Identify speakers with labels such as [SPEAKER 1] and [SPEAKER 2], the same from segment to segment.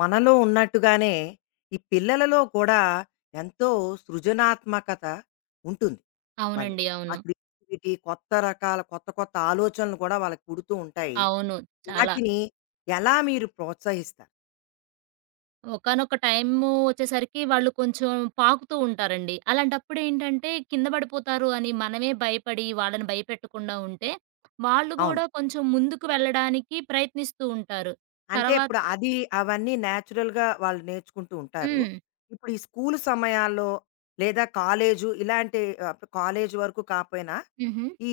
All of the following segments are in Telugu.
[SPEAKER 1] మనలో ఉన్నట్టుగానే ఈ పిల్లలలో కూడా ఎంతో సృజనాత్మకత ఉంటుంది. వాళ్ళు.
[SPEAKER 2] అవునండి.
[SPEAKER 1] ఆ
[SPEAKER 2] అవును.
[SPEAKER 1] క్రియేటివిటీ కొత్త రకాల కొత్త కొత్త ఆలోచనలు కూడా వాళ్ళకి పుడుతూ ఉంటాయి.
[SPEAKER 2] అవును. చాలా.
[SPEAKER 1] వాటిని ఎలా మీరు ప్రోత్సహిస్తారు?
[SPEAKER 2] ఒకానొక టైము వచ్చేసరికి వాళ్ళు కొంచెం పాకుతూ ఉంటారండి. అలాంటప్పుడేంటంటే కింద పడిపోతారు అని మనమే భయపడి వాళ్ళని భయపెట్టకుండా ఉంటే, వాళ్ళు
[SPEAKER 1] అవును.
[SPEAKER 2] గూడా కొంచెం ముందుకు వెళ్ళడానికి ప్రయత్నిస్తూ ఉంటారు.
[SPEAKER 1] అంటే
[SPEAKER 2] తర్వాత
[SPEAKER 1] ఇప్పుడు అది అవన్నీ నేచురల్‌గా వాళ్ళు నేర్చుకుంటూ ఉంటారు.
[SPEAKER 2] హ్మ్.
[SPEAKER 1] ఇప్పుడు ఈ స్కూలు సమయాల్లో లేదా కాలేజు ఇలాంటి కాలేజు వరకు కాపోయినా
[SPEAKER 2] హుహు.
[SPEAKER 1] ఈ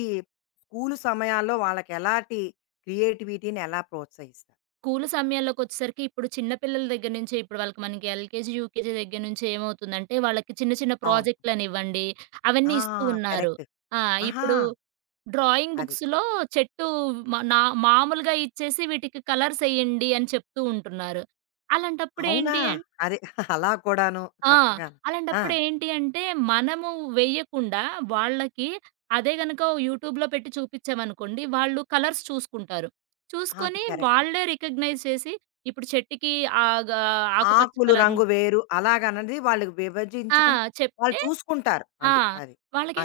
[SPEAKER 1] స్కూలు సమయాల్లో వాళ్ళకి ఎలాంటి క్రియేటివిటీని ఎలా ప్రోత్సహిస్తారు?
[SPEAKER 2] స్కూలు సమయాల్లోకొచ్చేసరికి ఇప్పుడు చిన్న పిల్లల దగ్గర నుంచి ఇప్పుడు వాళ్ళకి మనకి ఎల్‌కేజీ, యూకేజీ దగ్గర నుంచి ఏమవుతుందంటే వాళ్ళకి చిన్న చిన్న
[SPEAKER 1] అవును.
[SPEAKER 2] ప్రాజెక్టులనివ్వండి, అవన్నీ
[SPEAKER 1] ఆ!
[SPEAKER 2] ఇస్తూ ఉన్నారు.
[SPEAKER 1] కరెక్ట్.
[SPEAKER 2] ఆ!
[SPEAKER 1] ఆహా!
[SPEAKER 2] ఇప్పుడు డ్రాయింగ్
[SPEAKER 1] అది.
[SPEAKER 2] బుక్స్‌లో చెట్టు నా మామూలుగా ఇచ్చేసి వీటికి కలర్స్ ఎయ్యండి అని చెప్తూ ఉంటున్నారు. అలాంటప్పుడు
[SPEAKER 1] అవునా?
[SPEAKER 2] ఏంటి
[SPEAKER 1] అదే అలా కూడాను
[SPEAKER 2] ఆ!
[SPEAKER 1] చక్కగాను. ఆ!
[SPEAKER 2] అలాంటప్పుడు ఏంటి అంటే మనము వేయకుండా వాళ్ళకి అదే గనుక యూట్యూబ్‌లో పెట్టి చూపిచ్చామనుకోండి వాళ్ళు కలర్స్ చూసుకుంటారు.
[SPEAKER 1] అది
[SPEAKER 2] చూసుకొని
[SPEAKER 1] కరెక్ట్.
[SPEAKER 2] వాళ్ళే రికగ్నైజ్ చేసి ఇప్పుడు చెట్టుకి ఆగ ఆకుపచ్చ
[SPEAKER 1] ఆకులు
[SPEAKER 2] కలరు.
[SPEAKER 1] రంగు వేరు అలాగన్నది వాళ్ళు
[SPEAKER 2] ఆ!
[SPEAKER 1] విభజించుకుని వాళ్ళు
[SPEAKER 2] చెప్తే
[SPEAKER 1] చూసుకుంటారు.
[SPEAKER 2] ఆ!
[SPEAKER 1] అది. అది.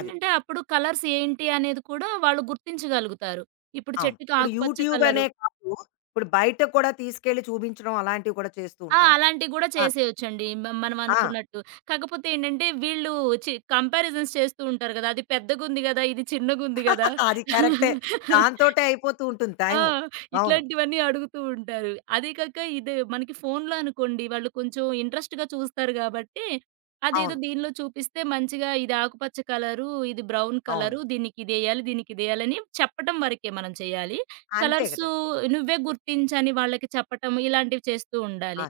[SPEAKER 1] అది.
[SPEAKER 2] అప్పుడు కలర్స్ ఏంటి అనేది కూడా వాళ్ళు గుర్తించగలుగుతారు. ఇప్పుడు
[SPEAKER 1] అవును.
[SPEAKER 2] చెట్టుకి
[SPEAKER 1] ఇప్పుడు
[SPEAKER 2] ఆకుపచ్చ
[SPEAKER 1] యూట్యూబ్
[SPEAKER 2] కలరు.
[SPEAKER 1] అనే కాదు. ఇప్పుడు బయట కూడా తీసుకెళ్ళి చూపించడం అలాంటివి కూడా చేస్తూ
[SPEAKER 2] ఆ!
[SPEAKER 1] ఉంటావా?
[SPEAKER 2] అలాంటివి గూడా
[SPEAKER 1] ఆ!
[SPEAKER 2] చేసేయొచ్చండి. మనం
[SPEAKER 1] ఆ!
[SPEAKER 2] అనుకున్నట్టు. కాకపోతే ఏంటంటే వీళ్ళు కంపారిజన్స్ చేస్తూ ఉంటారు గదా! అది పెద్దగుంది గదా! ఇది చిన్నగుంది గదా!
[SPEAKER 1] అది కరెక్టే. దాంతోటే అయిపోతూ ఉంటుంది
[SPEAKER 2] ఆ!
[SPEAKER 1] టైము. అవును.
[SPEAKER 2] ఇట్లాంటివన్నీ అడుగుతూ ఉంటారు. అదే కాక ఇది మనకి ఫోన్‌లో అనుకోండి వాళ్ళు కొంచెం ఇంట్రెస్ట్‌గా చూస్తారు గాబట్టి, అదేదో
[SPEAKER 1] అవును.
[SPEAKER 2] దీనిలో చూపిస్తే మంచిగా ఇది ఆకుపచ్చ కలరు, ఇది బ్రౌన్
[SPEAKER 1] అవును.
[SPEAKER 2] కలరు, దీనికిదేయాలి, దీనికిదేయాలని చెప్పటం వరకే మనం చేయాలి.
[SPEAKER 1] అంతే కదా!
[SPEAKER 2] కలర్సు నువ్వే గుర్తించని వాళ్ళకి చెప్పటం ఇలాంటివి చేస్తూ
[SPEAKER 1] ఆ!
[SPEAKER 2] ఉండాలి.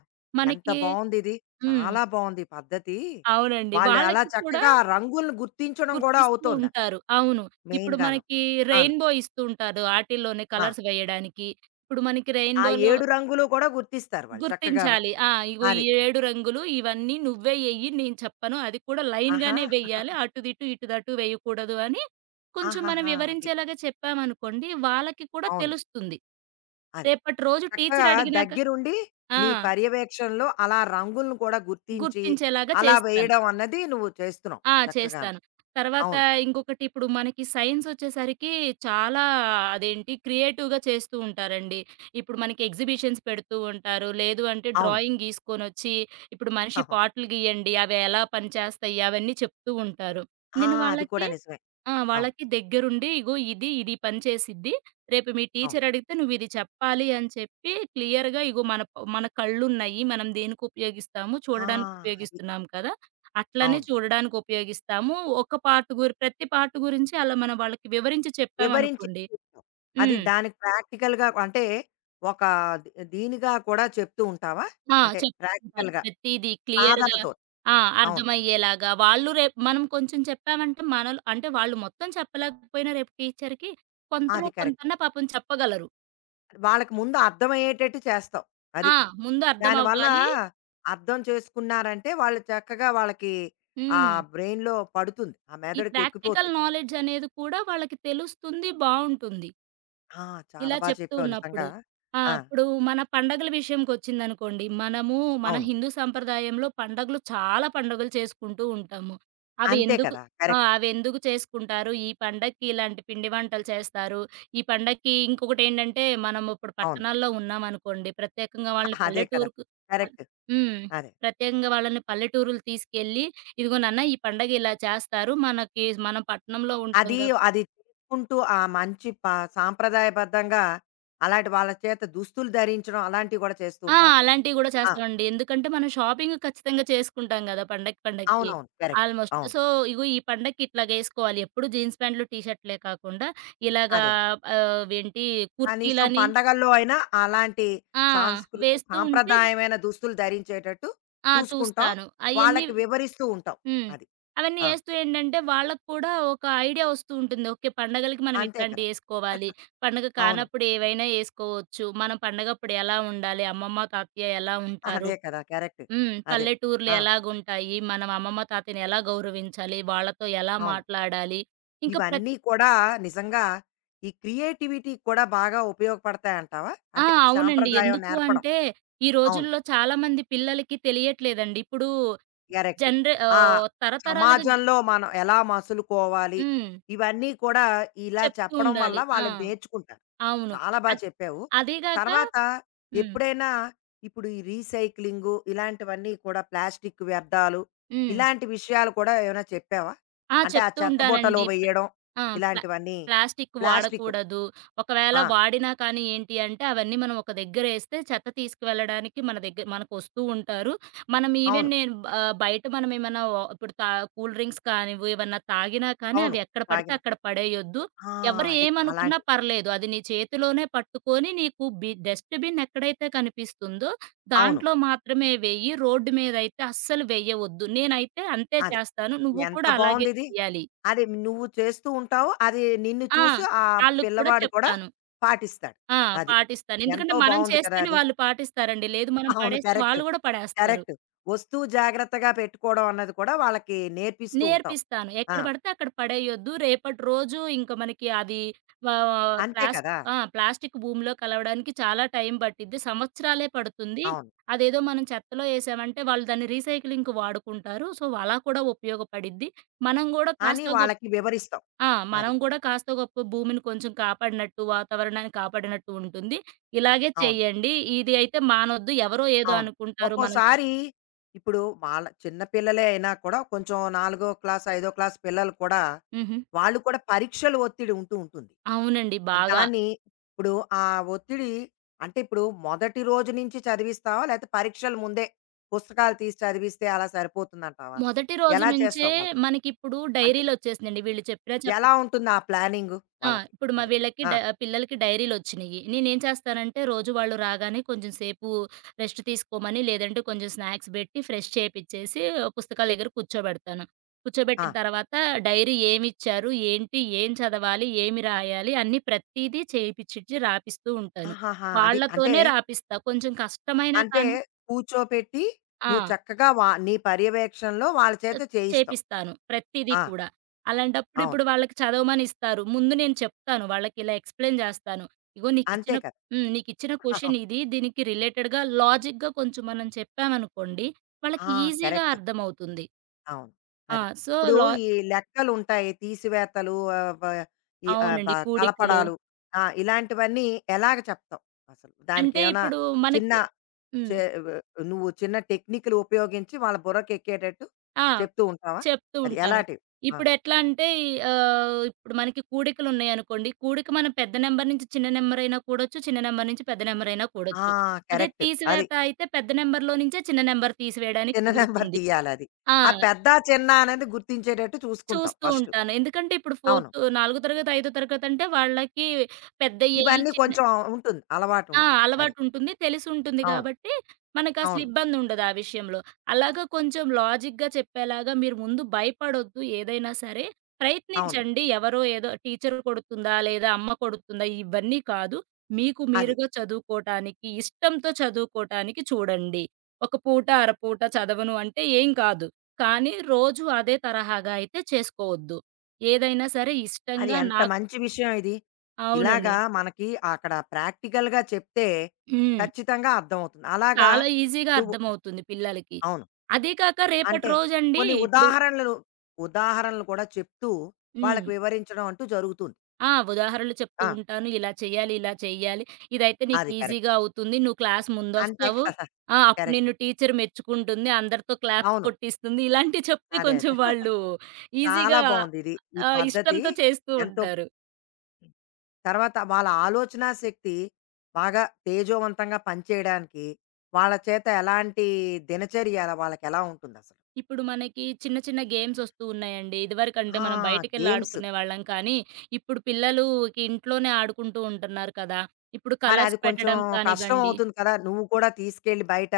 [SPEAKER 1] ఎంత
[SPEAKER 2] మనకి
[SPEAKER 1] బావుందిది.
[SPEAKER 2] హ్మ్.
[SPEAKER 1] చాలా బావుంది ఈ పద్ధతి.
[SPEAKER 2] అవునండి.
[SPEAKER 1] వాళ్ళు అలా
[SPEAKER 2] వాళ్ళకి కూడా
[SPEAKER 1] చక్కగా ఆ రంగులను గుర్తించడం గూడా
[SPEAKER 2] గుర్తిస్తూ
[SPEAKER 1] అవుతోందక్కడ
[SPEAKER 2] ఉంటారు. అవును. ఇప్పుడు
[SPEAKER 1] మెయిన్‌గాను.
[SPEAKER 2] మనకి
[SPEAKER 1] అవును.
[SPEAKER 2] రెయిన్‌బో ఇస్తూ ఉంటారు, ఆటిల్లోనే
[SPEAKER 1] ఆ!
[SPEAKER 2] కలర్స్ వేయడానికి. ఇప్పుడు మనకి
[SPEAKER 1] ఆ
[SPEAKER 2] రెయిన్‌బోలో
[SPEAKER 1] 7 రంగులు కూడా గుర్తిస్తారు వాళ్ళు చక్కగాను.
[SPEAKER 2] గుర్తించాలి. ఆ! ఇగో ఈ
[SPEAKER 1] అది.
[SPEAKER 2] 7 రంగులు ఇవన్నీ నువ్వే ఎయ్యి నేను చెప్పను. అది కూడా
[SPEAKER 1] ఆహా!
[SPEAKER 2] లైన్‌గానే వెయ్యాలి. అటుదిటు, ఇటుదటు వేయకూడదు అని కొంచెం మనం
[SPEAKER 1] ఆహాహా! అది.
[SPEAKER 2] వివరించేలాగా చెప్పామనుకోండి, వాళ్ళకి కూడా
[SPEAKER 1] అవును.
[SPEAKER 2] తెలుస్తుంది.
[SPEAKER 1] అది.
[SPEAKER 2] రేపటి రోజు టీచర్
[SPEAKER 1] చక్కగా
[SPEAKER 2] అడిగినాక
[SPEAKER 1] దగ్గరుండి
[SPEAKER 2] ఆ!
[SPEAKER 1] నీ పర్యవేక్షణలో అలా రంగులను కూడా గుర్తించి,
[SPEAKER 2] గుర్తించేలాగా
[SPEAKER 1] అలా
[SPEAKER 2] చేస్తాను.
[SPEAKER 1] వేయడం అన్నది నువ్వు చేస్తున్నావు
[SPEAKER 2] ఆ!
[SPEAKER 1] చక్కగాను.
[SPEAKER 2] చేస్తాను. తర్వాత
[SPEAKER 1] అవును.
[SPEAKER 2] ఇంకొకటి ఇప్పుడు మనకి సైన్సొచ్చేసరికి చాలా అదేంటి క్రియేటివ్‌గా చేస్తూ ఉంటారండి. ఇప్పుడు మనకి ఎగ్జిబిషన్స్ పెడుతూ ఉంటారు. లేదు అంటే
[SPEAKER 1] అవును.
[SPEAKER 2] డ్రాయింగ్ గీసుకొనొచ్చి ఇప్పుడు మనిషి
[SPEAKER 1] అవును.
[SPEAKER 2] పార్ట్‌లు గీయండి. అవి ఎలా పనిచేస్తాయి అవన్నీ చెప్తూ ఉంటారు.
[SPEAKER 1] ఆ!
[SPEAKER 2] నేను
[SPEAKER 1] అది
[SPEAKER 2] వాళ్ళకి
[SPEAKER 1] కూడా నిజమే.
[SPEAKER 2] ఆ!
[SPEAKER 1] అవును.
[SPEAKER 2] వాళ్ళకి దగ్గరుండి ఇగో ఇది, ఇది పని చేసిద్ది. రేపు మీ
[SPEAKER 1] అవును.
[SPEAKER 2] టీచర్ అడిగితే నువ్వు ఇది చెప్పాలి అని చెప్పి క్లియర్‌గా ఇగో మన కళ్ళున్నాయి. మనం దేనికి ఉపయోగిస్తాము?
[SPEAKER 1] ఆ!
[SPEAKER 2] చూడడానికి
[SPEAKER 1] అది.
[SPEAKER 2] ఉపయోగిస్తున్నాం కదా! అట్లనే
[SPEAKER 1] అవును.
[SPEAKER 2] చూడడానికి ఉపయోగిస్తాము. ఒక పార్ట్ గురి ప్రతి పార్ట్ గురించి అలా మనం వాళ్ళకి వివరించి
[SPEAKER 1] వివరించి
[SPEAKER 2] చెప్పామనుకోండి
[SPEAKER 1] చెప్తావు. అది
[SPEAKER 2] హ్మ్.
[SPEAKER 1] దానికి ప్రాక్టికల్‌గా అంటే ఒక ది దీనిగా కూడా చెప్తూ ఉంటావా?
[SPEAKER 2] ఆ!
[SPEAKER 1] అంటే
[SPEAKER 2] చెప్తుంటారు.
[SPEAKER 1] ప్రాక్టికల్‌గా
[SPEAKER 2] ప్రతీది క్లియర్‌గా
[SPEAKER 1] సాధనతో.
[SPEAKER 2] ఆ!
[SPEAKER 1] అవును.
[SPEAKER 2] అర్థమయ్యేలాగా. వాళ్ళు రేపు మనం కొంచెం చెప్పామంటే మనలో అంటే వాళ్ళు మొత్తం చెప్పలేకపోయినా రేపు టీచర్‌కి కొంతలో
[SPEAKER 1] అది కరెక్ట్.
[SPEAKER 2] కొంతన్నా పాపం చెప్పగలరు.
[SPEAKER 1] వాళ్ళకి ముందు అర్థమయ్యేటట్టు చేస్తావు. అది.
[SPEAKER 2] ఆ! ముందు
[SPEAKER 1] దానివల్ల
[SPEAKER 2] అర్థమవ్వాలి.
[SPEAKER 1] అర్థం చేసుకున్నారంటే వాళ్ళు చక్కగా వాళ్ళకి ఆ
[SPEAKER 2] హ్మ్.
[SPEAKER 1] బ్రెయిన్‌లో పడుతుంది. ఆ
[SPEAKER 2] ఈ
[SPEAKER 1] మెదడుకి
[SPEAKER 2] ప్రాక్టికల్
[SPEAKER 1] ఎక్కిపోతుంది.
[SPEAKER 2] నాలెడ్జ్ అనేది కూడా వాళ్ళకి తెలుస్తుంది. బావుంటుంది.
[SPEAKER 1] ఆ!
[SPEAKER 2] ఇలా
[SPEAKER 1] చాలా బా
[SPEAKER 2] చెప్తూ
[SPEAKER 1] చెప్పావు
[SPEAKER 2] ఉన్నప్పుడు.
[SPEAKER 1] నిజంగా.
[SPEAKER 2] ఆ!
[SPEAKER 1] ఆ!
[SPEAKER 2] ఇప్పుడు మన పండగల విషయంకొచ్చిందనుకోండి. మనము మన
[SPEAKER 1] అవును.
[SPEAKER 2] హిందూ సంప్రదాయంలో పండగలు చాలా పండుగలు చేసుకుంటూ ఉంటాము. అవి
[SPEAKER 1] అంతే
[SPEAKER 2] ఎందుకు
[SPEAKER 1] కదా!
[SPEAKER 2] ఆ!
[SPEAKER 1] కరెక్ట్.
[SPEAKER 2] అవెందుకు చేసుకుంటారు? ఈ పండక్కి ఇలాంటి పిండి వంటలు చేస్తారు. ఈ పండక్కి ఇంకొకటేంటంటే మనం ఇప్పుడు
[SPEAKER 1] అవును.
[SPEAKER 2] పట్టణాల్లో ఉన్నామనుకోండి. ప్రత్యేకంగా
[SPEAKER 1] హ,
[SPEAKER 2] వాళ్ళని
[SPEAKER 1] అదే కదా!
[SPEAKER 2] పల్లెటూరుకు పల్
[SPEAKER 1] కరెక్ట్.
[SPEAKER 2] హ్మ్.
[SPEAKER 1] అదే.
[SPEAKER 2] ప్రత్యేకంగా వాళ్ళని పల్లెటూరులు తీసుకెళ్ళి, "ఇదిగో నాన్న ఈ పండగ ఇలా చేస్తారు. మనకి మనం పట్టణంలో ఉంటాం
[SPEAKER 1] అది
[SPEAKER 2] గ".
[SPEAKER 1] అది చేసుకుంటూ ఆ మంచి ప సాంప్రదాయబద్ధంగా అలాంటి వాళ్ళ చేత దుస్తులు ధరించడం అలాంటివి కూడా చేస్తూ
[SPEAKER 2] ఆ!
[SPEAKER 1] ఉంటావా?
[SPEAKER 2] అలాంటివి గూడా
[SPEAKER 1] ఆ!
[SPEAKER 2] చేస్తామండి. ఎందుకంటే, మనం షాపింగ్ ఖచ్చితంగా చేసుకుంటాం గదా! పండగకి, పండగకి.
[SPEAKER 1] అవునవును. కరెక్ట్.
[SPEAKER 2] ఆల్‌మోస్ట్.
[SPEAKER 1] అవును.
[SPEAKER 2] సో, ఇగో ఈ పండక్కి ఇట్లాగేసుకోవాలి. ఎప్పుడు జీన్స్ ప్యాంట్లు, టీ షర్ట్‌లే కాకుండా
[SPEAKER 1] అదే.
[SPEAKER 2] ఇలాగా
[SPEAKER 1] అదే.
[SPEAKER 2] అవేంటి
[SPEAKER 1] కనీసం
[SPEAKER 2] కుర్తీలని
[SPEAKER 1] పండగల్లో అయినా అలాంటి
[SPEAKER 2] ఆ!
[SPEAKER 1] సాంస్కృ
[SPEAKER 2] వేస్తూ ఉంటే
[SPEAKER 1] సాంప్రదాయమైన దుస్తులు ధరించేటట్టు
[SPEAKER 2] ఆ!
[SPEAKER 1] చూసుకుంటాం.
[SPEAKER 2] చూస్తాను. అయన్నీ
[SPEAKER 1] వాళ్ళకి వివరిస్తూ ఉంటాం.
[SPEAKER 2] హ్మ్.
[SPEAKER 1] అది.
[SPEAKER 2] అవన్నీ
[SPEAKER 1] ఆ!
[SPEAKER 2] ఏస్తూ ఏంటంటే, వాళ్ళకి కూడా ఒక ఐడియా వస్తూ ఉంటుంది. ఓకే. పండగలకి మనం
[SPEAKER 1] అంతే కదా!
[SPEAKER 2] ఇట్లాంటియేసుకోవాలి. పండగ
[SPEAKER 1] అవును.
[SPEAKER 2] కానప్పుడు ఏవైనా ఏసుకోవచ్చు. మనం పండగప్పుడు ఎలా ఉండాలి, అమ్మమ్మ, తాతయ్య ఎలా ఉంటారు,
[SPEAKER 1] అదే కదా! కరెక్ట్.
[SPEAKER 2] హ్మ్.
[SPEAKER 1] అదే.
[SPEAKER 2] పల్లెటూర్లు
[SPEAKER 1] ఆ!
[SPEAKER 2] ఎలాగుంటాయి? మనం అమ్మమ్మ, తాతయ్యని ఎలా గౌరవించాలి? వాళ్ళతో ఎలా
[SPEAKER 1] అవును.
[SPEAKER 2] మాట్లాడాలి? ఇంకా ప్రత్
[SPEAKER 1] ఇవన్నీ కూడా నిజంగా ఈ క్రియేటివిటీ కూడా బాగా ఉపయోగపడతాయంటావా?
[SPEAKER 2] ఆ!
[SPEAKER 1] అంటే
[SPEAKER 2] అవునండి.
[SPEAKER 1] సాంప్రదాయం
[SPEAKER 2] ఎందుకు
[SPEAKER 1] నేర్పడం.
[SPEAKER 2] అంటే, ఈ
[SPEAKER 1] అవును.
[SPEAKER 2] రోజుల్లో చాలామంది పిల్లలకి తెలియట్లేదండి. ఇప్పుడు
[SPEAKER 1] కరెక్ట్. ఆ
[SPEAKER 2] తరతరాలుగా
[SPEAKER 1] సమాజంలో మనం ఎలా మసులుకోవాలి?
[SPEAKER 2] హ్మ్.
[SPEAKER 1] ఇవన్నీ కూడా ఇలా
[SPEAKER 2] చెప్తూ
[SPEAKER 1] చెప్పడం వల్ల
[SPEAKER 2] ఉండాలి. ఆ!
[SPEAKER 1] వాళ్ళు నేర్చుకుంటారు.
[SPEAKER 2] అవును.
[SPEAKER 1] చాలా బా
[SPEAKER 2] అద్
[SPEAKER 1] చెప్పావు.
[SPEAKER 2] అదీగాక
[SPEAKER 1] తర్వాత
[SPEAKER 2] హ్మ్.
[SPEAKER 1] ఎప్పుడైనా ఇప్పుడు ఈ రీసైక్లింగు ఇలాంటివన్నీ కూడా ప్లాస్టిక్ వ్యర్థాలు,
[SPEAKER 2] హ్మ్.
[SPEAKER 1] ఇలాంటి విషయాలు కూడా ఏమైనా చెప్పావా?
[SPEAKER 2] ఆ!
[SPEAKER 1] అంటే ఆ
[SPEAKER 2] చెప్తూ
[SPEAKER 1] చెత్తబుట్టలో
[SPEAKER 2] ఉంటానండి.
[SPEAKER 1] వెయ్యడం
[SPEAKER 2] ఆ! ప్లా
[SPEAKER 1] ఇలాంటివన్నీ
[SPEAKER 2] ప్లాస్టిక్
[SPEAKER 1] ప్లాస్టిక్.
[SPEAKER 2] వాడకూడదు. ఒకవేళ
[SPEAKER 1] ఆ!
[SPEAKER 2] వాడినా కానీ ఏంటి అంటే అవన్నీ మనం ఒక దగ్గరేస్తే చెత్త తీసుకువెళ్ళడానికి మన దగ్గర మనకొస్తూ ఉంటారు. మనం ఈవెన్
[SPEAKER 1] అవును.
[SPEAKER 2] నేను బయట మనమేమన్నా వ ఇప్పుడు కూల్ డ్రింక్స్ కానివ్వు, ఏమన్నా తాగినా కానీ
[SPEAKER 1] అవును.
[SPEAKER 2] అవి ఎక్కడ పడితే
[SPEAKER 1] తాగినం.
[SPEAKER 2] అక్కడ పడేయొద్దు.
[SPEAKER 1] ఆ!
[SPEAKER 2] ఎవరు
[SPEAKER 1] అది.
[SPEAKER 2] ఏమనుకున్నా
[SPEAKER 1] అలాంటి
[SPEAKER 2] పర్లేదు. అది నీ చేతిలోనే పట్టుకొని నీకు డస్ట్‌బిన్ ఎక్కడైతే కనిపిస్తుందో
[SPEAKER 1] అవును.
[SPEAKER 2] దాంట్లో మాత్రమే వెయ్యి. రోడ్డు మీదయితే అస్సలు వెయ్యవద్దు. నేనైతే అంతే
[SPEAKER 1] అదే.
[SPEAKER 2] చేస్తాను. నువ్వు
[SPEAKER 1] ఎంత
[SPEAKER 2] కూడా అలాగే
[SPEAKER 1] బావుందిది.
[SPEAKER 2] చేయాలి.
[SPEAKER 1] అది నువ్వు చేస్తూ ఉంటావు. అది నిన్ను
[SPEAKER 2] ఆ!
[SPEAKER 1] చూసి ఆ
[SPEAKER 2] ఆళ్ళకి కూడా
[SPEAKER 1] పిల్లవాడు కూడా
[SPEAKER 2] చెప్తాను.
[SPEAKER 1] పాటిస్తాడు.
[SPEAKER 2] ఆ!
[SPEAKER 1] అది.
[SPEAKER 2] పాటిస్తాను. ఎందుకంటే
[SPEAKER 1] ఎంతో
[SPEAKER 2] మనం
[SPEAKER 1] బావుంది కదా!
[SPEAKER 2] చేస్తేనే
[SPEAKER 1] అది.
[SPEAKER 2] వాళ్ళు పాటిస్తారండి. లేదు మనం
[SPEAKER 1] అవును.
[SPEAKER 2] పడేస్తే
[SPEAKER 1] కరెక్ట్.
[SPEAKER 2] వాళ్ళు గూడా పడేస్తారు.
[SPEAKER 1] కరెక్ట్. వస్తువు జాగ్రత్తగా పెట్టుకోవడం అన్నది కూడా వాళ్ళకి నేర్పిస్తూ ఉంటావు.
[SPEAKER 2] నేర్పిస్తాను.
[SPEAKER 1] ఆ!
[SPEAKER 2] ఎక్కడ పడితే అక్కడ పడేయొద్దు. రేపటి రోజు ఇంక మనకి అది
[SPEAKER 1] అంతే
[SPEAKER 2] ప్లాస్టిక్
[SPEAKER 1] కదా!
[SPEAKER 2] ఆ! ప్లాస్టిక్ భూమిలో కలవడానికి చాలా టైం పట్టిద్ది. సంవత్సరాలే పడుతుంది.
[SPEAKER 1] అవును.
[SPEAKER 2] అదేదో మనం చెత్తలో ఏసామంటే వాళ్ళు దాన్ని రీసైక్లింగ్‌కి వాడుకుంటారు. సో, అలా కూడా ఉపయోగపడిద్ది. మనం గూడా
[SPEAKER 1] అని
[SPEAKER 2] కాస్తో గొప్పో
[SPEAKER 1] వాళ్ళకి వివరిస్తావు.
[SPEAKER 2] ఆ! మనం
[SPEAKER 1] అది.
[SPEAKER 2] గూడా కాస్తో గొప్పో భూమిని కొంచెం కాపాడినట్టు, వాతావరణాన్ని కాపాడినట్టు ఉంటుంది. ఇలాగే
[SPEAKER 1] అవును.
[SPEAKER 2] చెయ్యండి. ఇది అయితే మానొద్దు. ఎవరో ఏదో
[SPEAKER 1] అవును.
[SPEAKER 2] అనుకుంటారు. మనం చ
[SPEAKER 1] ఒక్కోసారి ఇప్పుడు వాళ్ళ చిన్న పిల్లలే అయినా కూడా కొంచెం నాలుగో క్లాస్, ఐదో క్లాస్ పిల్లలు కూడా
[SPEAKER 2] హుహు.
[SPEAKER 1] వాళ్ళు కూడా పరీక్షల ఒత్తిడి ఉంటూ ఉంటుంది.
[SPEAKER 2] అవునండి. బాగా.
[SPEAKER 1] దాన్ని ఇప్పుడు ఆ ఒత్తిడి అంటే ఇప్పుడు మొదటి రోజు నుంచి చదివిస్తావా? లేకపోతే పరీక్షల ముందే పుస్తకాలు తీసి చదివిస్తే అలా సరిపోతుందంటావా?
[SPEAKER 2] మొదటి రోజు
[SPEAKER 1] ఎలా
[SPEAKER 2] నుంచే
[SPEAKER 1] చేస్తావు వాళ్ళు?
[SPEAKER 2] మనకిప్పుడు
[SPEAKER 1] అంటే
[SPEAKER 2] డైరీలొచ్చేసినియండి. వీళ్ళు చెప్పినా చెప్ప
[SPEAKER 1] ఎలా ఉంటుంది ఆ ప్లానింగు
[SPEAKER 2] ఆ!
[SPEAKER 1] వాళ్ళకి?
[SPEAKER 2] ఇప్పుడు మా
[SPEAKER 1] అది.
[SPEAKER 2] వీళ్ళకి
[SPEAKER 1] ఆ!
[SPEAKER 2] పిల్లలకి డైరీలొచ్చినియి. నేనేం చేస్తానంటే, రోజు వాళ్ళు రాగానే కొంచెం సేపు రెస్ట్ తీసుకోమని, లేదంటే కొంచెం స్నాక్స్ బెట్టి, ఫ్రెష్ చేపిచ్చేసి, పుస్తకాల దగ్గర కూర్చోబెడతాను.
[SPEAKER 1] ఆ!
[SPEAKER 2] కూర్చోబెట్టిన తర్వాత డైరీ ఏమిచ్చారు, ఏంటి, ఏం చదవాలి, ఏమి రాయాలి అన్నీ ప్రతీదీ చేపిచ్చి రాపిస్తూ ఉంటాను.
[SPEAKER 1] ఆహాహా! అది. అంటే
[SPEAKER 2] వాళ్ళతోనే రాపిస్తా. కొంచెం కష్టమైనా
[SPEAKER 1] అంటే
[SPEAKER 2] కానీ
[SPEAKER 1] కూర్చోపెట్టి నువ్వు
[SPEAKER 2] ఆ!
[SPEAKER 1] చక్కగా వా నీ పర్యవేక్షణలో వాళ్ళ చేత
[SPEAKER 2] ఆహ్,
[SPEAKER 1] చేయిస్తావు.
[SPEAKER 2] చేపిస్తాను ప్రతీది
[SPEAKER 1] ఆ!
[SPEAKER 2] కూడా. అలాంటప్పుడు
[SPEAKER 1] అవును.
[SPEAKER 2] ఇప్పుడు వాళ్ళకి చదవమని ఇస్తారు. ముందు నేను చెప్తాను వాళ్ళకిలా ఎక్స్‌ప్లెయిన్ జేస్తాను. ఇగో
[SPEAKER 1] అంతే
[SPEAKER 2] నీకిచ్చిన
[SPEAKER 1] కదా!
[SPEAKER 2] హ్మ్. నీకిచ్చిన క్వెషన్
[SPEAKER 1] అవును.
[SPEAKER 2] ఇది. దీనికి రిలేటెడ్‌గా లాజిక్‌గా కొంచెం మనం చెప్పామనుకోండి,
[SPEAKER 1] ఆ!
[SPEAKER 2] వాళ్ళకి ఈజీగా
[SPEAKER 1] కరెక్ట్.
[SPEAKER 2] అర్థమవుతుంది.
[SPEAKER 1] అవును.
[SPEAKER 2] ఆ!
[SPEAKER 1] అది.
[SPEAKER 2] సో,
[SPEAKER 1] ఇప్పుడు ఈ లెక్కలుంటాయి తీసివేతలు వ ఈ వ
[SPEAKER 2] అవునండి. కూడికలు
[SPEAKER 1] కలపడాలు ఆ! ఇలాంటివన్నీ ఎలాగ చెప్తావు అసలు?
[SPEAKER 2] అంటే
[SPEAKER 1] దానికేమైనా
[SPEAKER 2] ఇప్పుడు
[SPEAKER 1] చిన్న
[SPEAKER 2] మనకి హ్మ్.
[SPEAKER 1] చే వ్ నువ్వు చిన్న టెక్నిక్‌లు ఉపయోగించి వాళ్ళ బుర్రకెక్కేటట్టు
[SPEAKER 2] ఆ!
[SPEAKER 1] చెప్తూ ఉంటావా?
[SPEAKER 2] చెప్తూ
[SPEAKER 1] అది
[SPEAKER 2] ఉంటాను.
[SPEAKER 1] ఎలాంటివి? ఆ!
[SPEAKER 2] ఇప్పుడెట్లా అంటే ఇప్పుడు మనకి కూడికలున్నాయనుకోండి. కూడిక మనం పెద్ద నంబర్ నుంచి చిన్న నంబరయినా కూడొచ్చు. చిన్న నంబర్ నుంచి పెద్ద నంబరయినా
[SPEAKER 1] ఆ!
[SPEAKER 2] కూడొచ్చు. అదే
[SPEAKER 1] కరెక్ట్. అది.
[SPEAKER 2] తీసివేత అయితే పెద్ద నంబర్‌లో నుంచే చిన్న నంబర్ తీసివేయడానికి
[SPEAKER 1] చిన్న నెంబర్
[SPEAKER 2] కుదురుతుంది.
[SPEAKER 1] తీయాలది.
[SPEAKER 2] ఆ!
[SPEAKER 1] ఆ పెద్ద, చిన్న అనేది గుర్తించేటట్టు చూసుకుంటాం
[SPEAKER 2] చూస్తూ
[SPEAKER 1] ఫస్టు.
[SPEAKER 2] ఉంటాను. ఎందుకంటే ఇప్పుడు
[SPEAKER 1] అవును.
[SPEAKER 2] నాలుగో తరగతి, ఐదో తరగతంటే వాళ్ళకి పెద్దయ్యేయి
[SPEAKER 1] ఇవన్నీ
[SPEAKER 2] చిన్న
[SPEAKER 1] కొంచెం ఉంటుంది. అలవాటు
[SPEAKER 2] ఆ!
[SPEAKER 1] ఉంటుంది. అది.
[SPEAKER 2] అలవాటుంటుంది. తెలిసుంటుంది
[SPEAKER 1] అవును.
[SPEAKER 2] గాబట్టి, మనకసలు
[SPEAKER 1] అవును.
[SPEAKER 2] ఇబ్బందుండదు ఆ విషయంలో. అలాగా కొంచెం లాజిక్‌గా చెప్పేలాగా మీరు ముందు భయపడొద్దు ఏదైనా సరే.
[SPEAKER 1] అవును.
[SPEAKER 2] ప్రయత్నించండి. ఎవరో ఏదో టీచర్ కొడుతుందా? లేదా అమ్మ కొడుతుందా? ఇవన్నీ కాదు. మీకు
[SPEAKER 1] అది.
[SPEAKER 2] మీరుగా చదువుకోటానికి, ఇష్టంతో చదువుకోటానికి చూడండి. ఒక పూట, అరపూట చదవను అంటే ఏం కాదు. కానీ రోజు అదే తరహాగా అయితే చేసుకోవద్దు. ఏదైనా సరే
[SPEAKER 1] అది
[SPEAKER 2] ఇష్టంగా
[SPEAKER 1] ఎంత
[SPEAKER 2] నాకు
[SPEAKER 1] మంచి విషయం ఇది.
[SPEAKER 2] అవునండి.
[SPEAKER 1] ఇలాగా మనకి అక్కడ ప్రాక్టికల్‌గా చెప్తే
[SPEAKER 2] హ్మ్.
[SPEAKER 1] ఖచ్చితంగా అర్థమవుతుంది. అలాగా
[SPEAKER 2] చాలా ఈజీగా
[SPEAKER 1] నువ్వు
[SPEAKER 2] అర్థమవుతుంది పిల్లలకి.
[SPEAKER 1] అవును.
[SPEAKER 2] అదే కాక రేపటి
[SPEAKER 1] అంటే
[SPEAKER 2] రోజండి
[SPEAKER 1] కొన్ని
[SPEAKER 2] ఇప్పుడు
[SPEAKER 1] ఉదాహరణలు, ఉదాహరణలు కూడా చెప్తూ
[SPEAKER 2] హ్మ్.
[SPEAKER 1] వాళ్ళకి వివరించడం అంటూ జరుగుతుంది.
[SPEAKER 2] ఆ! ఉదాహరణలు చెప్తూ
[SPEAKER 1] ఆ!
[SPEAKER 2] ఉంటాను. ఇలా చేయాలి, ఇలా చేయాలి. ఇదైతే నీకు
[SPEAKER 1] అది కరెక్ట్.
[SPEAKER 2] ఈజీగా అవుతుంది. నువ్వు క్లాస్
[SPEAKER 1] అంతే
[SPEAKER 2] ముందొస్తావు.
[SPEAKER 1] కదా!
[SPEAKER 2] ఆ! అప్పుడు
[SPEAKER 1] కరెక్ట్.
[SPEAKER 2] నిన్ను టీచర్ మెచ్చుకుంటుంది. అందరితో క్లాప్స్
[SPEAKER 1] అవును.
[SPEAKER 2] కొట్టిస్తుంది. ఇలాంటివి చెప్తే
[SPEAKER 1] అదే. అదే.
[SPEAKER 2] కొంచెం వాళ్ళు
[SPEAKER 1] చాలా
[SPEAKER 2] ఈజీగా
[SPEAKER 1] బావుంది ఇది. ఈ పద్ధతి
[SPEAKER 2] ఇష్టంతో చేస్తూ
[SPEAKER 1] ఎంతో
[SPEAKER 2] ఉంటారు.
[SPEAKER 1] తర్వాత వాళ్ళ ఆలోచనా శక్తి బాగా తేజోవంతంగా పనిచేయడానికి వాళ్ళ చేత ఎలాంటి దినచర్య వాళ్ళకెలా ఉంటుందసలు?
[SPEAKER 2] ఇప్పుడు మనకి చిన్న చిన్న గేమ్స్ ఒస్తూ ఉన్నాయండి. ఇదివరకంటే
[SPEAKER 1] ఆ!
[SPEAKER 2] మనం బయటికెళ్ళి
[SPEAKER 1] గేమ్స్.
[SPEAKER 2] ఆడుకునేవాళ్ళం కానీ, ఇప్పుడు పిల్లలుకి ఇంట్లోనే ఆడుకుంటూ ఉంటున్నారు కదా! ఇప్పుడు
[SPEAKER 1] మరి
[SPEAKER 2] కలర్స్
[SPEAKER 1] అది కొంచెం
[SPEAKER 2] పెట్టడం
[SPEAKER 1] కష్టం
[SPEAKER 2] కానివ్వండి
[SPEAKER 1] అవుతుంది కదా! నువ్వు కూడా తీసుకెళ్ళి బయట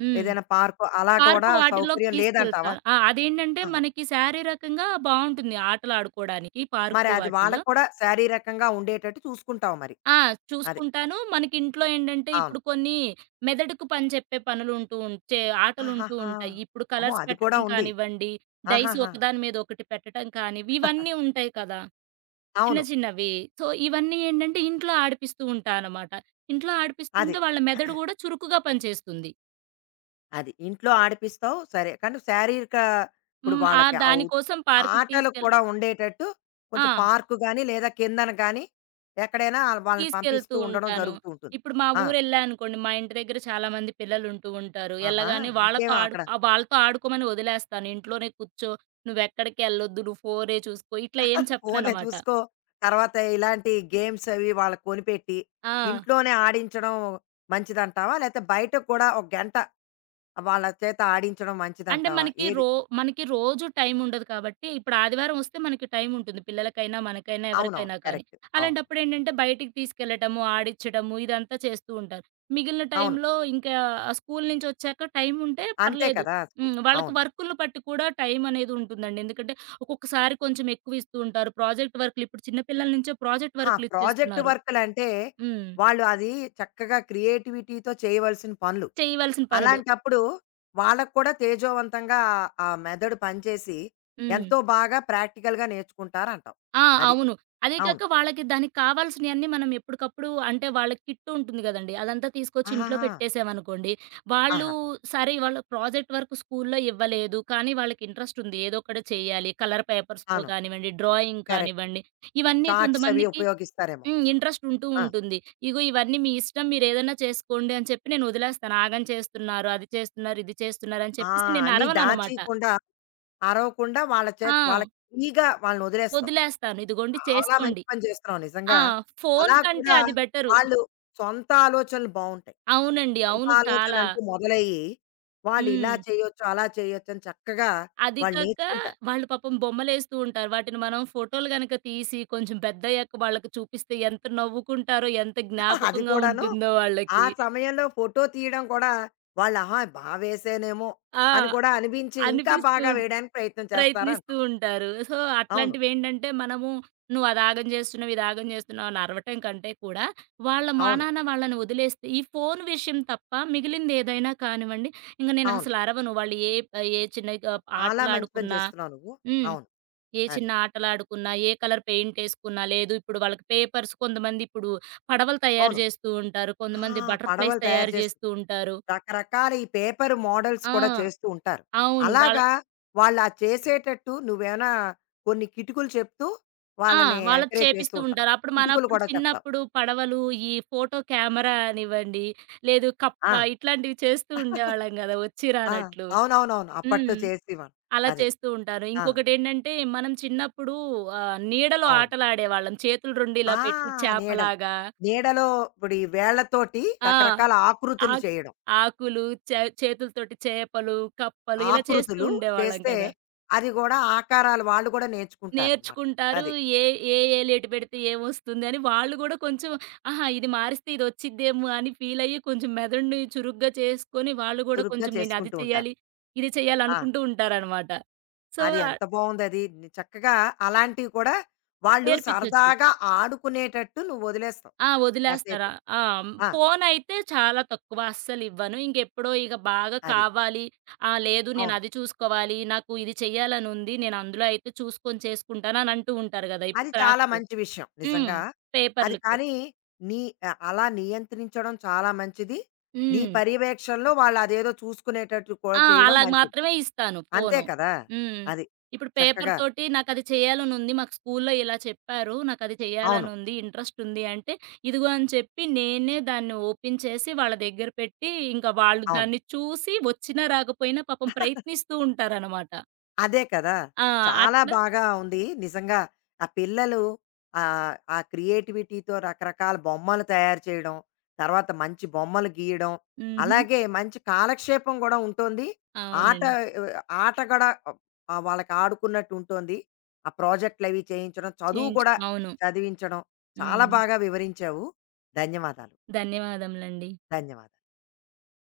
[SPEAKER 2] హ్మ్.
[SPEAKER 1] ఏదైనా పార్కో అలా
[SPEAKER 2] పార్కు
[SPEAKER 1] కూడా
[SPEAKER 2] వాటిల్లోకి
[SPEAKER 1] సౌకర్యం లేదంటావా?
[SPEAKER 2] తీసుకెళ్తారు. ఆ! అదేంటంటే
[SPEAKER 1] ఆహా!
[SPEAKER 2] మనకి శారీరకంగా బావుంటుంది ఆటలాడుకోడానికి
[SPEAKER 1] మరి
[SPEAKER 2] పార్కులు
[SPEAKER 1] అది
[SPEAKER 2] వాటిల్లో.
[SPEAKER 1] వాళ్ళకి కూడా శారీరకంగా ఉండేటట్టు చూసుకుంటావు మరి.
[SPEAKER 2] ఆ!
[SPEAKER 1] అది.
[SPEAKER 2] చూసుకుంటాను. మనకి ఇంట్లో ఏంటంటే
[SPEAKER 1] అవును.
[SPEAKER 2] ఇప్పుడు కొన్ని మెదడుకు పని చెప్పే పనులుంటూ ఉం చే ఆటలుంటూ
[SPEAKER 1] ఆహాహా!
[SPEAKER 2] ఉంటాయి. ఇప్పుడు
[SPEAKER 1] అమ్మో!
[SPEAKER 2] కలర్స్
[SPEAKER 1] అది కూడా
[SPEAKER 2] పెట్టటం
[SPEAKER 1] ఉంది.
[SPEAKER 2] కానివ్వండి, డైస్
[SPEAKER 1] ఆహాహా!
[SPEAKER 2] ఒకదాని మీద ఒకటి పెట్టటం కానివి ఇవన్నీ ఉంటాయి కదా! చిన్న
[SPEAKER 1] అవును.
[SPEAKER 2] చిన్నవి. సో, ఇవన్నీ ఏంటంటే ఇంట్లో ఆడిపిస్తూ ఉంటా అనమాట. ఇంట్లో ఆడిపిస్తూ
[SPEAKER 1] అది.
[SPEAKER 2] ఉంటే వాళ్ళ మెదడు గూడా చురుకుగా పనిచేస్తుంది.
[SPEAKER 1] అది. ఇంట్లో ఆడిపిస్తావు సరే. కానీ శారీరక ఇప్పుడు
[SPEAKER 2] హ్మ్. ఆ
[SPEAKER 1] వాళ్ళకి
[SPEAKER 2] దాని
[SPEAKER 1] అవు
[SPEAKER 2] కోసం పార్కుకి
[SPEAKER 1] ఆటలు కూడా ఉండేటట్టు కొంచెం
[SPEAKER 2] ఆ!
[SPEAKER 1] పార్కు గాని, లేదా కిందన గాని ఎక్కడైనా వాళ్ళని
[SPEAKER 2] తీసుకెళ్తూ
[SPEAKER 1] పంపిస్తూ ఉండడం
[SPEAKER 2] ఉంటాను.
[SPEAKER 1] జరుగుతూ ఉంటుంది.
[SPEAKER 2] ఇప్పుడు మా
[SPEAKER 1] ఆ!
[SPEAKER 2] ఊరెళ్ళా అనుకోండి, మా ఇంటి దగ్గర చాలా మంది పిల్లలుంటూ ఉంటారు.
[SPEAKER 1] ఆహా!
[SPEAKER 2] ఎళ్ళగానే
[SPEAKER 1] ఇంకేమి అక్కడ
[SPEAKER 2] వాళ్ళతో ఆడుకోమని వదిలేస్తాను. ఇంట్లోనే కూర్చో, నువ్వెక్కడికి ఎళ్ళొద్దు, నువ్వు ఫోనే చూసుకో, ఇట్లా ఏం
[SPEAKER 1] ఫోనే
[SPEAKER 2] చెప్పననమాట.
[SPEAKER 1] చూసుకో. తర్వాత ఇలాంటి గేమ్స్ అవి వాళ్ళకి కొనిపెట్టి,
[SPEAKER 2] ఆ!
[SPEAKER 1] ఇంట్లోనే ఆడించడం మంచిదంటావా? లేతే బయట కూడా ఒక గంట వాళ్ళ చేత ఆడించడం
[SPEAKER 2] అంటే
[SPEAKER 1] మంచిదంటావా? ఏది?
[SPEAKER 2] మనకి రోజు టైం ఉండదు కాబట్టి, ఇప్పుడు ఆదివారం వస్తే మనకి టైం ఉంటుంది. పిల్లలకైనా, మనకైనా,
[SPEAKER 1] అవునవును.
[SPEAKER 2] ఎవరికైనా కానీ.
[SPEAKER 1] కరెక్ట్. అవును.
[SPEAKER 2] అలాంటప్పుడు ఏంటంటే బయటికి తీసుకెళ్ళటము, ఆడిచ్చడము ఇదంతా చేస్తూ ఉంటారు. మిగిలిన
[SPEAKER 1] అవును.
[SPEAKER 2] టైంలో ఇంకా స్కూల్ నుంచి వచ్చాక టైం ఉంటే
[SPEAKER 1] అంతే
[SPEAKER 2] పర్లేదు.
[SPEAKER 1] కదా! స్కూ
[SPEAKER 2] హ్మ్. వాళ్ళకి
[SPEAKER 1] అవును.
[SPEAKER 2] వర్కులను బట్టి కూడా టైం అనేది ఉంటుందండి. ఎందుకంటే ఒక్కొక్కసారి కొంచెం ఎక్కువ ఇస్తూ ఉంటారు. ప్రాజెక్ట్ వర్కులు ఇప్పుడు చిన్న పిల్లల నుంచే ప్రాజెక్ట్
[SPEAKER 1] ఆ!
[SPEAKER 2] వర్కులు
[SPEAKER 1] ప్రాజెక్ట్
[SPEAKER 2] ఇచ్చేస్తున్నారు.
[SPEAKER 1] వర్కులంటే,
[SPEAKER 2] హ్మ్.
[SPEAKER 1] వాళ్ళు అది చక్కగా క్రియేటివిటీతో చేయవలసిన పనులు.
[SPEAKER 2] చేయవలసిన పనులు.
[SPEAKER 1] అలాంటప్పుడు వాళ్ళకి కూడా తేజోవంతంగా ఆ మెదడు పనిచేసి,
[SPEAKER 2] హ్మ్.
[SPEAKER 1] ఎంతో బాగా ప్రాక్టికల్‌గా నేర్చుకుంటారంటావు.
[SPEAKER 2] ఆ!
[SPEAKER 1] అది.
[SPEAKER 2] అవును. అదే
[SPEAKER 1] అవును.
[SPEAKER 2] కాక వాళ్ళకి దానికి కావాల్సినయన్నీ మనం ఎప్పటికప్పుడు అంటే వాళ్ళ కిట్ ఉంటుంది గదండీ! అదంతా తీసుకొచ్చి ఇంట్లో
[SPEAKER 1] ఆహాహా!
[SPEAKER 2] పెట్టేసామనుకోండి, వాళ్ళు
[SPEAKER 1] ఆహాహా!
[SPEAKER 2] సరే ఇవాళ ప్రాజెక్ట్ వర్క్ స్కూల్‌లో ఇవ్వలేదు. కానీ వాళ్ళకి ఇంట్రెస్ట్ ఉంది. ఏదో ఒకటి చేయాలి. కలర్ పేపర్స్‌తో
[SPEAKER 1] అవును.
[SPEAKER 2] కానివ్వండి, డ్రాయింగ్
[SPEAKER 1] కరెక్ట్.
[SPEAKER 2] కానివ్వండి, ఇవన్నీ
[SPEAKER 1] చార్ట్స్ అవి
[SPEAKER 2] కొంతమందికి
[SPEAKER 1] ఉపయోగిస్తారేమో.
[SPEAKER 2] హ్మ్. ఇంట్రెస్ట్ ఉంటూ
[SPEAKER 1] ఆ!
[SPEAKER 2] ఉంటుంది. ఇగో ఇవన్నీ మీ ఇష్టం మీరేదైనా చేసుకోండి అని చెప్పి నేను వదిలేస్తాను. ఆగం చేస్తున్నారు, అది చేస్తున్నారు, ఇది చేస్తున్నారు అని
[SPEAKER 1] ఆ!
[SPEAKER 2] చెప్పేసి నేను
[SPEAKER 1] అన్నీ
[SPEAKER 2] అరవననమాట.
[SPEAKER 1] దాచీయకుండా, అరవకుండా వాళ్ళ చేత
[SPEAKER 2] ఆ!
[SPEAKER 1] వాళ్ళకి ఫ్రీగా వాళ్ళని వదిలేస్తావు.
[SPEAKER 2] వదిలేస్తాను. ఇదిగోండి
[SPEAKER 1] చాలా మంచి
[SPEAKER 2] చేసుకోండి.
[SPEAKER 1] పని చేస్తున్నావు
[SPEAKER 2] ఆ!
[SPEAKER 1] నిజంగా.
[SPEAKER 2] ఫోను
[SPEAKER 1] అలా
[SPEAKER 2] కంటే
[SPEAKER 1] కూడా
[SPEAKER 2] అది బెటరు.
[SPEAKER 1] వాళ్ళు సొంత ఆలోచనలు బావుంటాయి.
[SPEAKER 2] అవునండి.
[SPEAKER 1] సొంత
[SPEAKER 2] అవును చాలా.
[SPEAKER 1] ఆలోచనంటూ మొదలయ్యి, వాళ్ళిలా
[SPEAKER 2] హ్మ్.
[SPEAKER 1] చేయొచ్చు, అలా చేయొచ్చని చక్కగా
[SPEAKER 2] అది
[SPEAKER 1] వాళ్ళు
[SPEAKER 2] కాక
[SPEAKER 1] నేర్చుకుంటారు.
[SPEAKER 2] వాళ్ళు పాపం బొమ్మలేస్తూ ఉంటారు. వాటిని మనం ఫోటోలు గనక తీసి కొంచెం పెద్దయ్యాక వాళ్ళకి చూపిస్తే ఎంత నవ్వుకుంటారో, ఎంత
[SPEAKER 1] అది
[SPEAKER 2] జ్ఞాపకంగా
[SPEAKER 1] కూడాను
[SPEAKER 2] ఉంటుందో
[SPEAKER 1] ఆ
[SPEAKER 2] వాళ్ళకి.
[SPEAKER 1] సమయంలో ఫోటో తీయడం కూడా వాళ్ళు ఆహా! బా వేశానేమో అని
[SPEAKER 2] ఆ!
[SPEAKER 1] కూడా అనిపించి, ఇంకా
[SPEAKER 2] అనిపిస్తూ
[SPEAKER 1] బాగా వేయడానికి ప్రయత్నం
[SPEAKER 2] ప్రయత్నిస్తూ
[SPEAKER 1] చేస్తారంటావు.
[SPEAKER 2] ఉంటారు. సో,
[SPEAKER 1] అవును.
[SPEAKER 2] అట్లాంటివేంటంటే మనము "నువ్వు అది ఆగం చేస్తున్నావు, ఇది ఆగం చేస్తున్నావు" అని అరవటం కంటే కూడా, వాళ్ళ
[SPEAKER 1] అవును.
[SPEAKER 2] మానాన వాళ్ళని వదిలేస్తే ఈ ఫోను విషయం తప్ప మిగిలిందేదైనా కానివ్వండి, ఇంక
[SPEAKER 1] అవును.
[SPEAKER 2] నేనసలు అరవను. వాళ్ళు ఏ ఏ చిన్న
[SPEAKER 1] చాలా మంచి పని
[SPEAKER 2] ఆటలాడుకున్నా
[SPEAKER 1] చేస్తున్నావు నువ్వు.
[SPEAKER 2] హ్మ్.
[SPEAKER 1] అవును.
[SPEAKER 2] ఏ
[SPEAKER 1] అది.
[SPEAKER 2] చిన్న ఆటలాడుకున్నా, ఏ కలర్ పెయింటేసుకున్నా, లేదు ఇప్పుడు వాళ్ళకి పేపర్స్ కొంతమంది ఇప్పుడు పడవలు తయారు
[SPEAKER 1] అవును.
[SPEAKER 2] చేస్తూ ఉంటారు.
[SPEAKER 1] ఆ!
[SPEAKER 2] కొంతమంది బటర్‌ఫ్లైస్
[SPEAKER 1] పడవలు తయారు
[SPEAKER 2] తయారు
[SPEAKER 1] చేస్తు
[SPEAKER 2] చేస్తూ ఉంటారు.
[SPEAKER 1] రకరకాల ఈ పేపర్ మోడల్స్
[SPEAKER 2] ఆ!
[SPEAKER 1] కూడా చేస్తూ ఉంటారు.
[SPEAKER 2] అవును. వాళ్ళ
[SPEAKER 1] అలాగా వాళ్ళు అది చేసేటట్టు నువ్వేమైనా కొన్ని కిటుకులు చెప్తూ
[SPEAKER 2] ఆ!
[SPEAKER 1] వాళ్ళని
[SPEAKER 2] వాళ్ళకి
[SPEAKER 1] ఎంకరేజ్ చేస్తూ
[SPEAKER 2] చేపిస్తూ
[SPEAKER 1] ఉంటావు.
[SPEAKER 2] ఉంటారు. అప్పుడు
[SPEAKER 1] కిటుకులు
[SPEAKER 2] మనప్పుడు
[SPEAKER 1] కూడా చెప్తావు.
[SPEAKER 2] చిన్నప్పుడు పడవలు, ఈ ఫోటో కెమెరా అనివ్వండి, లేదు కప్ప
[SPEAKER 1] ఆ!
[SPEAKER 2] ఇట్లాంటివి చేస్తూ ఉండేవాళ్ళం గదా! వచ్చి
[SPEAKER 1] ఆ!
[SPEAKER 2] రానట్లు.
[SPEAKER 1] అవునవునవును.
[SPEAKER 2] హ్మ్.
[SPEAKER 1] అప్పట్లో చేసేవాళ్ళం.
[SPEAKER 2] అలా
[SPEAKER 1] అదే.
[SPEAKER 2] చేస్తూ ఉంటారు.
[SPEAKER 1] ఆ!
[SPEAKER 2] ఇంకొకటేంటంటే, మనం చిన్నప్పుడు నీడలో
[SPEAKER 1] అవును.
[SPEAKER 2] ఆటలాడేవాళ్ళం. చేతులు 2 ఇలా
[SPEAKER 1] ఆ!
[SPEAKER 2] పెట్టి
[SPEAKER 1] నీడలు.
[SPEAKER 2] చేపలాగా.
[SPEAKER 1] నీడలో ఇప్పుడు ఈ వేళ్ళతోటి
[SPEAKER 2] ఆ!
[SPEAKER 1] రకరకాల ఆకృతులు
[SPEAKER 2] ఆక్
[SPEAKER 1] చేయడం.
[SPEAKER 2] ఆకులు, చేతులతోటి చేపలు, కప్పలు ఇలా చేస్తూ
[SPEAKER 1] ఆకృతులు
[SPEAKER 2] ఉండేవాళ్ళం
[SPEAKER 1] చేస్తే
[SPEAKER 2] కదా!
[SPEAKER 1] అది గూడా ఆకారాలు వాళ్ళు కూడా నేర్చుకుంటారనమాట.
[SPEAKER 2] నేర్చుకుంటారు.
[SPEAKER 1] అది.
[SPEAKER 2] ఏ ఏ ఏలు ఎటు పెడితే ఏమొస్తుందని వాళ్ళు గూడా కొంచెం ఆహా! ఇది మారిస్తే ఇదొచ్చిద్దేమో అని ఫీలయ్యి కొంచెం మెదడుని చురుగ్గా చేసుకొని వాళ్ళు గూడా
[SPEAKER 1] చురుగ్గా
[SPEAKER 2] కొంచెం నేను అది
[SPEAKER 1] చేసుకుంటూ ఉంటారు.
[SPEAKER 2] చేయాలి, ఇది చేయాలి
[SPEAKER 1] ఆ!
[SPEAKER 2] అనుకుంటూ ఉంటారనమాట. సో,
[SPEAKER 1] అది ఎంత బావుందది. ని చక్కగా అలాంటివి కూడా వాళ్ళు
[SPEAKER 2] నేర్పించొచ్చు.
[SPEAKER 1] సరదాగా ఆడుకునేటట్టు నువ్వు వదిలేస్తావు
[SPEAKER 2] ఆ! వదిలేస్తారా
[SPEAKER 1] కాసేపు.
[SPEAKER 2] ఆ!
[SPEAKER 1] ఆ!
[SPEAKER 2] ఫోనయితే చాలా తక్కువ అస్సలివ్వను. ఇంకెప్పుడో ఇక బాగా
[SPEAKER 1] అది.
[SPEAKER 2] కావాలి. ఆ! లేదు
[SPEAKER 1] అవును.
[SPEAKER 2] నేనది చూసుకోవాలి, నాకు ఇది చెయ్యాలనుంది. నేను అందులో అయితే చూసుకొని చేసుకుంటాను అని అంటూ ఉంటారు గదా! ఇప్పుడు
[SPEAKER 1] అది చాలా
[SPEAKER 2] క్రాఫ్ట్.
[SPEAKER 1] మంచి విషయం
[SPEAKER 2] హ్మ్.
[SPEAKER 1] నిజంగా. అది
[SPEAKER 2] పేపర్‌లకు.
[SPEAKER 1] కానీ నీ అలా నియంత్రించడం చాలా మంచిది. నీ
[SPEAKER 2] హ్మ్.
[SPEAKER 1] పర్యవేక్షణలో వాళ్ళదేదో చూసుకునేటట్టు కూడా
[SPEAKER 2] ఆ!
[SPEAKER 1] చేయడం
[SPEAKER 2] అలాగ
[SPEAKER 1] మంచిది.
[SPEAKER 2] మాత్రమే ఇస్తాను
[SPEAKER 1] అంతే
[SPEAKER 2] ఫోను.
[SPEAKER 1] కదా!
[SPEAKER 2] హ్మ్.
[SPEAKER 1] అది.
[SPEAKER 2] ఇప్పుడు
[SPEAKER 1] చక్కగా
[SPEAKER 2] పేపర్‌తోటి నాకది చేయాలనుంది. మాకు స్కూల్లో ఇలా చెప్పారు. నాకది
[SPEAKER 1] అవును.
[SPEAKER 2] చేయాలనుంది. ఇంట్రెస్టుంది అంటే, ఇదిగో అని చెప్పి నేనే దాన్ని ఓపెన్ చేసి వాళ్ళ దగ్గర పెట్టి, ఇంకా వాళ్ళు
[SPEAKER 1] అవును.
[SPEAKER 2] దాన్ని చూసి వచ్చినా రాకపోయినా పాపం ప్రయత్నిస్తూ ఉంటారనమాట.
[SPEAKER 1] అదే కదా!
[SPEAKER 2] ఆ!
[SPEAKER 1] చాలా
[SPEAKER 2] అట్లా
[SPEAKER 1] బాగా ఉంది. నిజంగా ఆ పిల్లలు ఆ క్రియేటివిటీతో రకరకాల బొమ్మలు తయారు చేయడం, తర్వాత మంచి బొమ్మలు గీయడం,
[SPEAKER 2] హుహు.
[SPEAKER 1] అలాగే మంచి కాలక్షేపం గూడా ఉంటోంది. ఆట
[SPEAKER 2] అవునండి.
[SPEAKER 1] ఆహ్, ఆట గూడా వాళ్ళకి ఆడుకున్నట్టు ఉంటోంది. ఆ ప్రాజెక్ట్‌లవి చేయించడం, చదువు
[SPEAKER 2] చేయించు
[SPEAKER 1] కూడా
[SPEAKER 2] అవును.
[SPEAKER 1] చదివించడం. చాలా
[SPEAKER 2] హ్మ్.
[SPEAKER 1] బాగా వివరించావు. ధన్యవాదాలు.
[SPEAKER 2] ధన్యవాదములండి.
[SPEAKER 1] ధన్యవాదాలు.